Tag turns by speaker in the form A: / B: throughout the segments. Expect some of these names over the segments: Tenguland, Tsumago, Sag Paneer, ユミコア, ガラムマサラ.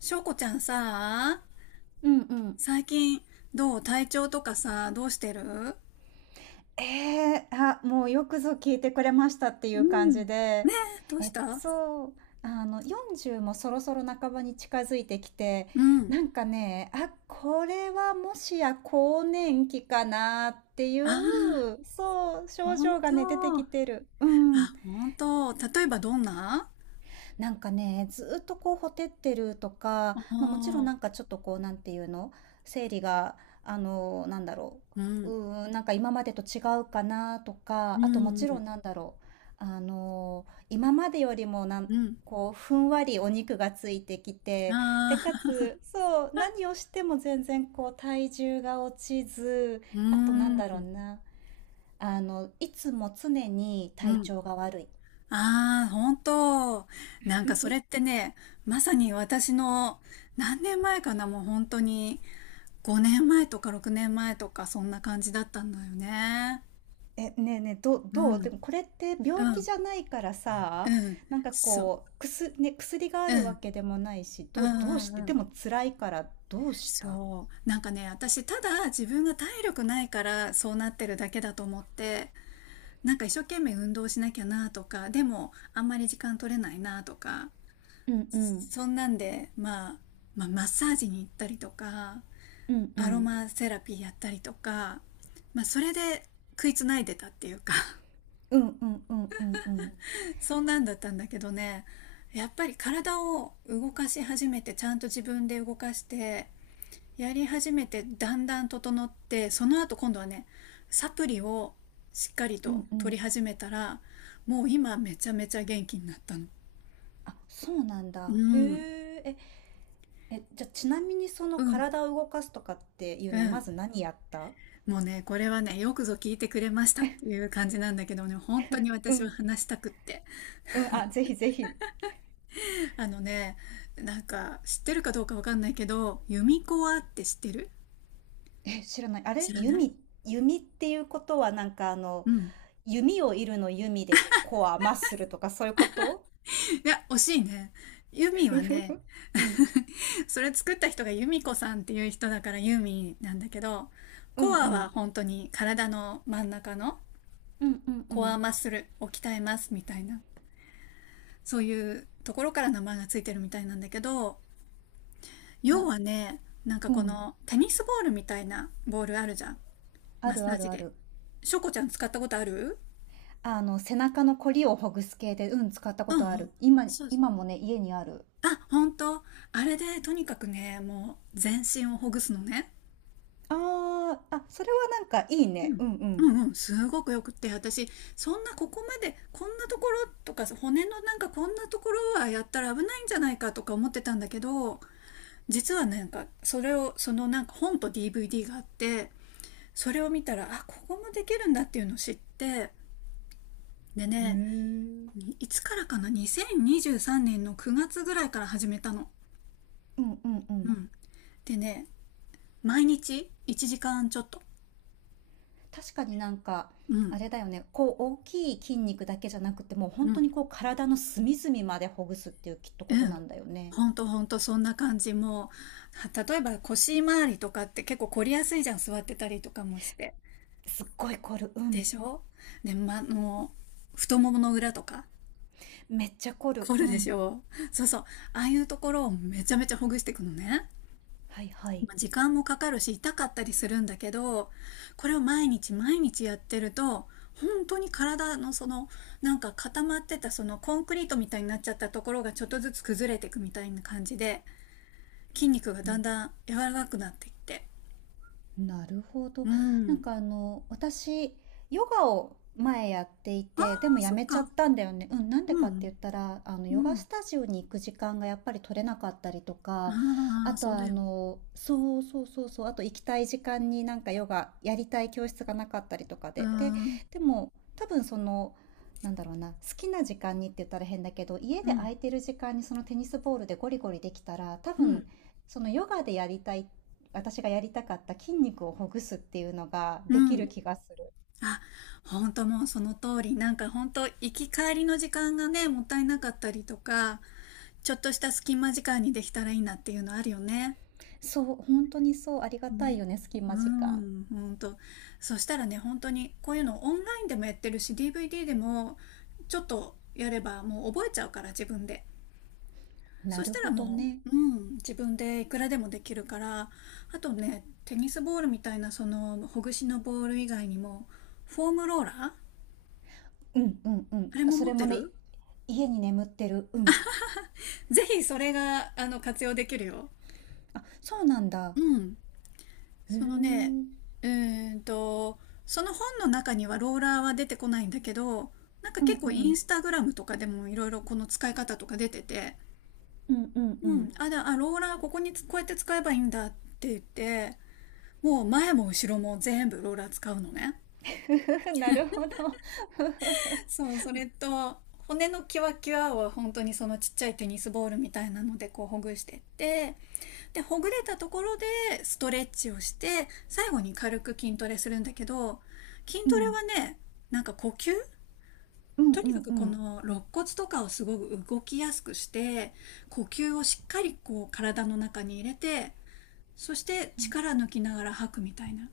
A: しょうこちゃんさ、
B: うんうん。
A: 最近どう体調とかさ、どうしてる？
B: えーあ、もうよくぞ聞いてくれましたっていう
A: う
B: 感
A: ん。ね
B: じで。
A: え、どうし
B: え、
A: た？
B: そう、40もそろそろ半ばに近づいてきて、
A: うん。
B: なんかね、あ、これはもしや更年期かなっていう、
A: あ
B: そう、
A: あ、
B: 症
A: ほん
B: 状がね、出てき
A: と。
B: てる。うん。
A: あ、ほんと。例えばどんな？
B: なんかね、ずっとこう、ほてってるとか、まあ、もちろん
A: あ
B: なん
A: あ、
B: かちょっとこう、なんていうの、生理が、あの、なんだろ
A: うん、
B: なんか今までと違うかなと
A: う
B: か、あとも
A: ん、
B: ち
A: う
B: ろ
A: ん、
B: んなんだろう、今までよりも
A: うん。
B: こう、ふんわりお肉がついてきて、
A: あ
B: で、
A: あ、
B: かつそう、何をしても全然こう、体重が落ちず、
A: う
B: あとなん
A: ん、
B: だろうな、いつも常に
A: う
B: 体
A: ん。
B: 調が悪い。
A: ああ、ほんと。なんかそれってね、まさに私の何年前かな、もう本当に5年前とか6年前とかそんな感じだったんだよね。
B: え、ねえねえ、
A: う
B: どうで
A: ん。
B: もこれって病
A: う
B: 気
A: ん、
B: じゃないからさ、
A: うん、
B: なんか
A: そう、
B: こう、薬ね、薬があ
A: う
B: るわ
A: ん、
B: けでもないし、
A: うん
B: どうし
A: う
B: て、
A: んう
B: で
A: ん。
B: も辛いからどうした。
A: そう。なんかね、私、ただ自分が体力ないからそうなってるだけだと思って、なんか一生懸命運動しなきゃなとか、でもあんまり時間取れないなとか、
B: うんうん、
A: そんなんで、まあ、まあ、マッサージに行ったりとか、
B: うんう
A: アロ
B: ん、
A: マセラピーやったりとか、まあ、それで食いつないでたっていうか。
B: うんうんうんうんうん、
A: そんなんだったんだけどね、やっぱり体を動かし始めて、ちゃんと自分で動かして、やり始めてだんだん整って、その後今度はね、サプリをしっかり
B: う
A: と
B: んう
A: 取り
B: ん。
A: 始めたら、もう今めちゃめちゃ元気になったの。
B: あ、そうなん
A: う
B: だ。へ
A: ん
B: え。え、じゃあちなみにそ
A: う
B: の
A: ん
B: 体を動かすとかっていう
A: う
B: の、ま
A: ん。
B: ず何やった？
A: もうねこれはね、よくぞ聞いてくれましたっていう感じなんだけどね、本当に
B: う
A: 私は
B: ん、
A: 話したくって。
B: うん、あ、ぜひぜひ。
A: あのね、なんか知ってるかどうかわかんないけど、ユミコアって知ってる？
B: え、知らない。あれ
A: 知らない？
B: 弓、弓っていうことはなんかあの、
A: うん。
B: 弓を射るの弓でコア、マッスルとかそういうこと？
A: いや、惜しいね。ユミは ね、
B: うん。
A: それ作った人がユミコさんっていう人だからユーミンなんだけど、
B: うんう
A: コアは
B: ん。
A: 本当に体の真ん中の
B: うんうんう
A: コア
B: ん。
A: マッスルを鍛えますみたいな、そういうところから名前がついてるみたいなんだけど、要
B: な、
A: はね、なんか
B: う
A: こ
B: ん。
A: のテニスボールみたいなボールあるじゃん。
B: あ
A: マッ
B: る
A: サ
B: あ
A: ー
B: る
A: ジ
B: あ
A: で。
B: る。
A: しょこちゃん使ったことある？
B: あの、背中のコリをほぐす系で、うん、使ったこ
A: う
B: と
A: んう
B: あ
A: ん。
B: る。
A: そうです。
B: 今もね、家にある。
A: あ、本当？あれでとにかくね、もう全身をほぐすのね。
B: ああ、あ、それはなんかいいね。う
A: うんう
B: ん
A: んうん、すごくよくって、私そんな、ここまでこんなところとか骨のなんかこんなところはやったら危ないんじゃないかとか思ってたんだけど、実はなんかそれをそのなんか本と DVD があって、それを見たらあ、ここもできるんだっていうのを知って、で
B: う
A: ね、
B: ん。へえ。
A: いつからかな、2023年の9月ぐらいから始めたの。
B: うんうんう
A: う
B: ん。
A: ん、でね、毎日1時間ちょっと。
B: 確かになんか、
A: う
B: あ
A: ん
B: れだよね。こう、大きい筋肉だけじゃなくて、もう
A: う
B: 本当
A: ん、
B: にこう、体の隅々までほぐすっていうきっと
A: う
B: こと
A: ん。
B: なんだよね。
A: ほんとほんと、そんな感じ。もう、例えば腰回りとかって結構凝りやすいじゃん、座ってたりとかもして。
B: すっごい凝る。う
A: で
B: ん。
A: しょ？で、ま、もう、太ももの裏とか、
B: めっちゃ凝る。
A: 凝
B: う
A: るでし
B: ん。
A: ょ？そうそう。ああいうところをめちゃめちゃほぐしていくのね。
B: はいはい。
A: まあ時間もかかるし、痛かったりするんだけど、これを毎日毎日やってると、本当に体のそのなんか固まってた、そのコンクリートみたいになっちゃったところがちょっとずつ崩れていくみたいな感じで、筋肉が
B: う
A: だん
B: ん。
A: だん柔らかくなってきて。
B: なるほど。
A: う
B: なんか
A: ん。
B: あの、私、ヨガを前やってい
A: あ
B: て、で
A: あ、
B: もや
A: そっ
B: めちゃっ
A: か。
B: たんだよね。うん、なんで
A: う
B: かって
A: ん。
B: 言ったら、あの、
A: う
B: ヨガ
A: ん。
B: スタジオに行く時間がやっぱり取れなかったりとか、
A: あ
B: あ
A: あ、
B: と
A: そうだ
B: あ
A: よね。
B: の、そうそうそうそう、あと行きたい時間になんかヨガやりたい教室がなかったりとか
A: うー
B: で、で、
A: ん。
B: でも多分その、なんだろうな、好きな時間にって言ったら変だけど、家
A: う
B: で
A: ん。
B: 空いてる時間にそのテニスボールでゴリゴリできたら、多
A: うん。
B: 分、そのヨガでやりたいっ私がやりたかった筋肉をほぐすっていうのが
A: う
B: でき
A: ん。
B: る気がする。
A: あ、本当もうその通り。なんか本当、行き帰りの時間がね、もったいなかったりとか、ちょっとした隙間時間にできたらいいなっていうのあるよね。
B: そう、本当にそう、ありがたい
A: ね。
B: よね、隙
A: う
B: 間時間。
A: ん、本当。そしたらね、本当にこういうのオンラインでもやってるし、DVD でもちょっとやればもう覚えちゃうから、自分で。そ
B: な
A: し
B: る
A: たら
B: ほど
A: も
B: ね。
A: う、うん、自分でいくらでもできるから、あとね、テニスボールみたいなそのほぐしのボール以外にも、フォームローラーあ
B: うんうんうん。
A: れも
B: そ
A: 持っ
B: れ
A: て
B: もね、
A: る？
B: 家に眠ってる。うん。
A: ぜひそれが、あの、活用できるよ。
B: あ、そうなんだ。
A: うん。
B: へえ。う
A: そのね、
B: ん
A: うーんと、その本の中にはローラーは出てこないんだけど、なんか
B: う
A: 結構イン
B: ん。
A: スタグラムとかでもいろいろこの使い方とか出てて、
B: うんうんう
A: う
B: ん。
A: ん、ローラーここにつこう、やって使えばいいんだって言って、もう前も後ろも全部ローラー使うのね。
B: ふふふ、なるほど。ふふふ。
A: そう、それと、骨のキワキワを本当にそのちっちゃいテニスボールみたいなのでこうほぐしてって、で、ほぐれたところでストレッチをして、最後に軽く筋トレするんだけど、筋
B: う
A: トレ
B: ん。
A: はね、なんか呼吸、
B: うんう
A: とにか
B: ん
A: く
B: う
A: こ
B: ん。
A: の肋骨とかをすごく動きやすくして、呼吸をしっかりこう体の中に入れて、そして
B: うん。
A: 力抜きながら吐くみたいな。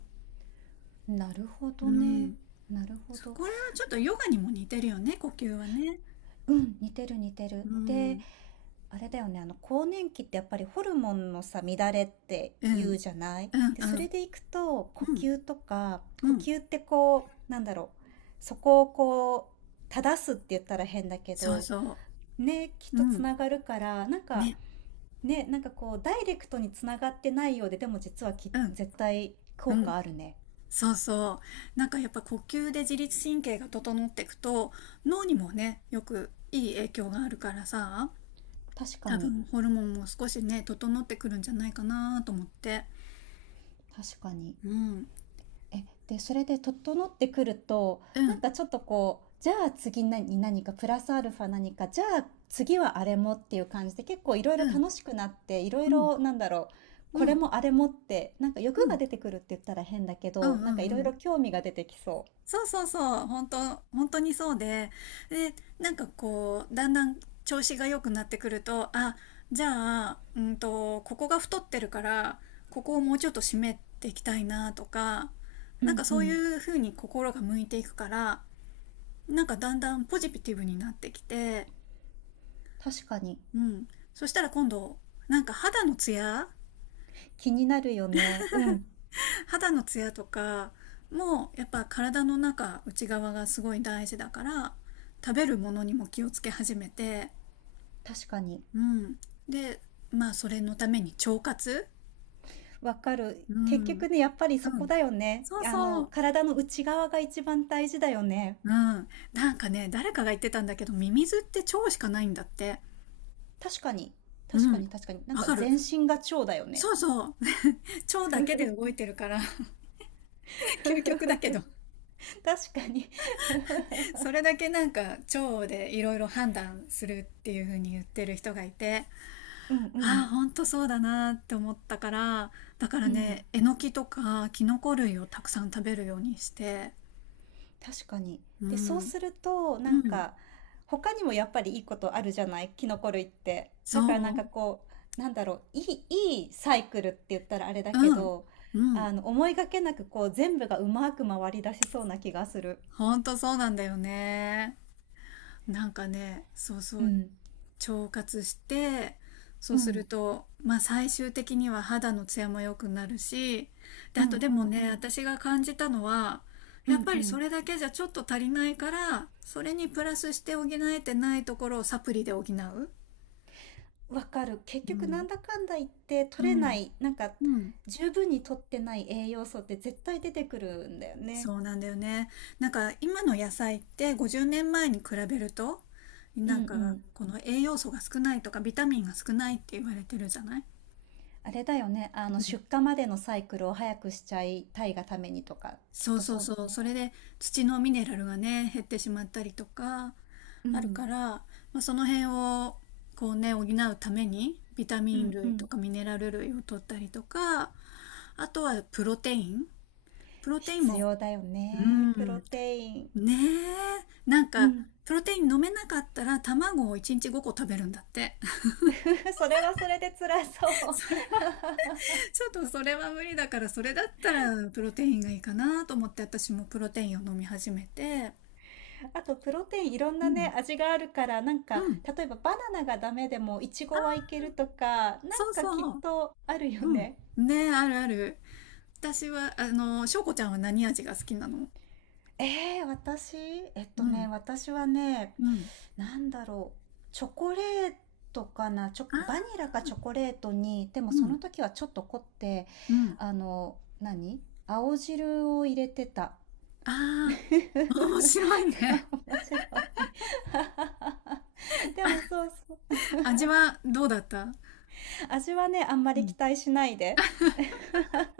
B: なるほ
A: う
B: どね。
A: ん。
B: なるほど。
A: これはちょっとヨガにも似てるよね、呼吸はね。
B: うん、似てる似て
A: う
B: る。で、
A: ん、
B: あれだよね、あの更年期ってやっぱりホルモンのさ、乱れって
A: う
B: 言う
A: ん、
B: じゃない。
A: うん、
B: で、そ
A: うん、
B: れでいくと呼
A: うん、
B: 吸とか、
A: う
B: 呼
A: ん、
B: 吸ってこう、なんだろう、そこをこう、正すって言ったら変だけ
A: そう
B: ど、
A: そ
B: ね、きっ
A: う、う
B: とつ
A: ん、
B: ながるから、なんか、
A: ね、
B: ね、なんかこう、ダイレクトにつながってないようで、でも実は
A: う
B: 絶対
A: ん、
B: 効
A: うん、
B: 果あるね。
A: そうそう。なんかやっぱ呼吸で自律神経が整っていくと、脳にもね、よくいい影響があるからさ、
B: 確か
A: 多
B: に、
A: 分ホルモンも少しね、整ってくるんじゃないかなと思って。
B: 確かに。
A: うん、
B: え、で、それで整ってくると、
A: う
B: なん
A: ん、
B: かちょっとこう、じゃあ次何かプラスアルファ何か、じゃあ次はあれもっていう感じで結構いろいろ
A: うん、
B: 楽しくなって、いろ
A: う
B: い
A: ん、
B: ろなんだろう、こ
A: うん、う
B: れ
A: ん、
B: もあれもって、なんか
A: う
B: 欲が
A: ん、
B: 出てくるって言ったら変だけ
A: うん、
B: ど、なんかい
A: う
B: ろい
A: ん、
B: ろ興味が出てきそ
A: そうそうそう、本当、本当にそうで、で、なんかこう、だんだん調子が良くなってくると、あ、じゃあ、ここが太ってるから、ここをもうちょっと締めていきたいなとか、
B: う。う
A: なんか
B: んう
A: そうい
B: ん。
A: う風に心が向いていくから、なんかだんだんポジティブになってきて、
B: 確かに。
A: うん。そしたら今度、なんか肌のツヤ、
B: 気になるよね。うん。
A: 肌のツヤとかもやっぱ体の中、内側がすごい大事だから、食べるものにも気をつけ始めて、
B: 確かに。
A: うん、で、まあそれのために腸活、
B: わかる。
A: う
B: 結
A: ん、うん、
B: 局ね、やっぱりそこだよね。
A: そう
B: あ
A: そ
B: の、
A: う、
B: 体の内側が一番大事だよね。
A: うん、なんかね、誰かが言ってたんだけど、ミミズって腸しかないんだって、
B: 確かに。
A: う
B: 確か
A: ん、
B: に確かに。なん
A: わ
B: か
A: かる、
B: 全身が蝶だよね。
A: そうそう、 腸だけで動いてるから、 究極だ けど、
B: 確かに。
A: そ れだけなんか腸でいろいろ判断するっていう風に言ってる人がいて、
B: うんう
A: ああ、
B: ん。
A: ほんとそうだなって思ったから、だから
B: うん。
A: ね、えのきとかキノコ類をたくさん食べるようにして、
B: 確かに。
A: う
B: で、そう
A: ん、
B: すると、な
A: う
B: ん
A: ん、
B: か、他にもやっぱりいいことあるじゃないキノコ類って。だからな
A: そ
B: んか
A: う、
B: こう、なんだろう、いいサイクルって言ったらあれだけ
A: うん、
B: ど、
A: うん、
B: あの、思いがけなくこう、全部がうまく回り出しそうな気がする。
A: ほんとそうなんだよね。なんかね、そう
B: う
A: そう、
B: ん。
A: 腸活して、そ
B: う
A: うする
B: ん。
A: と、まあ、最終的には肌のツヤも良くなるし、で
B: う
A: あと
B: ん
A: で
B: う
A: も
B: んう
A: ね、
B: ん。
A: 私が感じたのは、
B: う
A: やっ
B: ん
A: ぱ
B: う
A: りそ
B: ん。
A: れだけじゃちょっと足りないから、それにプラスして補えてないところをサプリで補う。
B: わかる。結
A: う
B: 局な
A: ん
B: んだかんだ言って取
A: う
B: れな
A: ん
B: い、なんか
A: うん、
B: 十分に取ってない栄養素って絶対出てくるんだよね。
A: そうなんだよね。なんか今の野菜って50年前に比べると、
B: うん
A: な
B: う
A: んか
B: ん。
A: この栄養素が少ないとかビタミンが少ないって言われてるじゃない。
B: あれだよね。あの出荷までのサイクルを早くしちゃいたいがためにとか、きっ
A: そう
B: と
A: そう
B: そう
A: そう。
B: だね。
A: それで土のミネラルがね、減ってしまったりとか、
B: う
A: あるか
B: ん。
A: ら、まあ、その辺をこうね、補うために、ビタ
B: う
A: ミン
B: んう
A: 類と
B: ん。
A: かミネラル類を取ったりとか、あとはプロテイン。プロテイン
B: 必
A: も、
B: 要だよ
A: う
B: ね。プ
A: ん、
B: ロ
A: ね
B: テイン。
A: え、なん
B: う
A: か、
B: ん。
A: プロテイン飲めなかったら卵を1日5個食べるんだって。
B: それはそれで辛そ う。
A: それは、ちょっとそれは無理だから、それだったらプロテインがいいかなと思って、私もプロテインを飲み始めて、
B: あと、プロテインいろん
A: う
B: な
A: ん、
B: ね、味があるから、なんか、
A: うん。
B: 例えばバナナがダメでも、イチゴはいけるとか、なん
A: そう
B: かきっ
A: そう。
B: とあるよ
A: うん。
B: ね。
A: ね、あるある。私は、あの、しょうこちゃんは何味が好きなの？
B: ええ、私、えっと
A: うん。
B: ね、私はね、
A: うん。
B: なんだろう、チョコレートかな、チョ、
A: あ
B: バニ
A: あ、
B: ラかチョコレートに、でも
A: う
B: そ
A: ん。
B: の時はちょっと凝って、
A: うん。
B: あの、何青汁を入れてた。
A: ああ、面白い
B: そ
A: ね。
B: う、面白い。でもそうそう、
A: 味はどうだった？
B: 味はね、あんま
A: う
B: り
A: ん。
B: 期待しないで。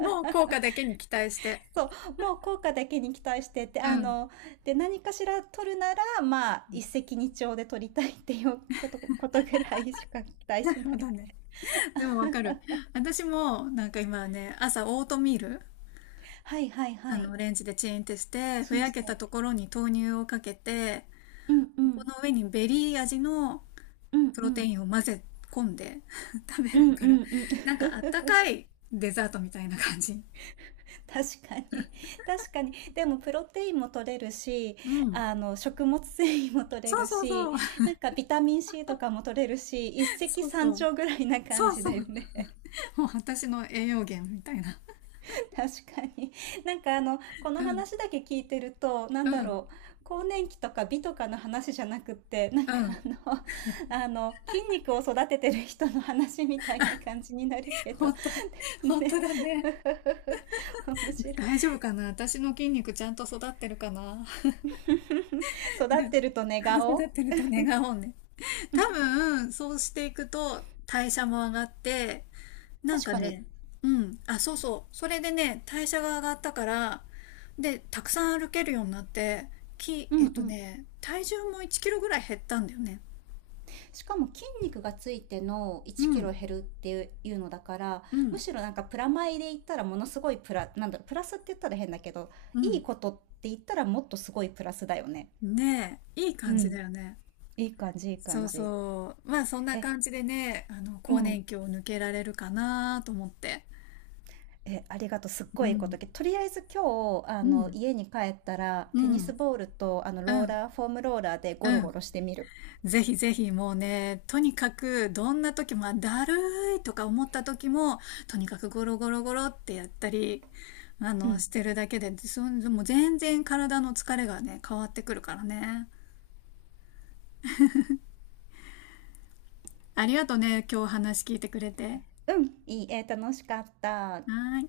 A: もう 効果だけに期待して。
B: そう、もう効果だけに期待してて、
A: う
B: あ
A: ん。
B: の、で、何かしら取るなら、まあ、一石二鳥で取りたいっていうことぐらいしか期待
A: な
B: し
A: る
B: な
A: ほ
B: い
A: どね。
B: で。
A: でもわかる。私も、なんか今ね、朝オートミール、
B: はいはいは
A: あ
B: い。
A: の、レンジでチンってして、ふ
B: チン
A: や
B: し
A: けた
B: て。
A: ところに豆乳をかけて、
B: うんう
A: こ
B: ん。
A: の上にベリー味の
B: うん
A: プ
B: う
A: ロテ
B: ん。
A: インを混ぜ込んで、 食べ
B: う
A: る
B: んう
A: から、
B: んうん。
A: なんかあったかいデザートみたいな感じ。
B: 確かに。確かに。でも、プロテインも取れるし、
A: うん。
B: あの、食物繊維も取れ
A: そう
B: る
A: そう
B: し、
A: そう。
B: なんかビタミン C とかも取れるし、一 石
A: そう
B: 三
A: そう。
B: 鳥ぐらいな感
A: そう
B: じ
A: そう。
B: だよね。
A: もう私の栄養源みたいな。
B: 確かに。なんかあの、こ
A: う
B: の
A: ん。
B: 話だけ聞いてると、な
A: う
B: んだ
A: ん。
B: ろう、更年期とか美とかの話じゃなくって、なん
A: う
B: か
A: ん。
B: あの、あの、筋肉を育ててる人の話みたいな感じになるけど、
A: 本当、本
B: ね。
A: 当だね。
B: 面白い。
A: 大丈夫かな、私の筋肉ちゃんと育ってるかな？
B: 育っ
A: で、
B: てると寝
A: 育っ
B: 顔
A: てると願おうね。多分、そうしていくと代謝も上がって、なん
B: 確
A: か
B: かに。
A: ね、うん、あ、そうそう、それでね、代謝が上がったから、で、たくさん歩けるようになって、き、
B: う
A: え
B: んう
A: っと
B: ん。
A: ね、体重も1キロぐらい減ったんだよね。
B: しかも筋肉がついての1
A: う
B: キ
A: ん、
B: ロ減るっていうのだから、
A: う
B: む
A: ん、
B: しろなんかプラマイで言ったらものすごいプラ、なんだろう、プラスって言ったら変だけど、
A: う
B: いい
A: ん。
B: ことって言ったらもっとすごいプラスだよね。
A: ねえ、いい
B: う
A: 感じ
B: ん。
A: だよね。
B: いい感じいい
A: そ
B: 感
A: う
B: じ。
A: そう。まあそんな
B: え
A: 感じでね、あの、
B: う
A: 更
B: ん。
A: 年期を抜けられるかなと思って。
B: ありがとう、すっ
A: う
B: ごいいいこと、
A: ん、
B: とりあえず今日あ
A: う
B: の
A: ん、
B: 家に帰ったら
A: う
B: テニス
A: ん、
B: ボールとあの
A: う
B: ロー
A: ん、
B: ラー、フォームローラーで
A: う
B: ゴロゴ
A: ん。
B: ロしてみる。
A: ぜひぜひもうね、とにかくどんな時も、まあだるいとか思った時も、とにかくゴロゴロゴロってやったり、あ
B: う
A: の、
B: ん
A: してるだけで、もう全然体の疲れがね、変わってくるからね。ありがとうね、今日話聞いてくれて。は
B: うん、いいえー楽しかった。
A: ーい。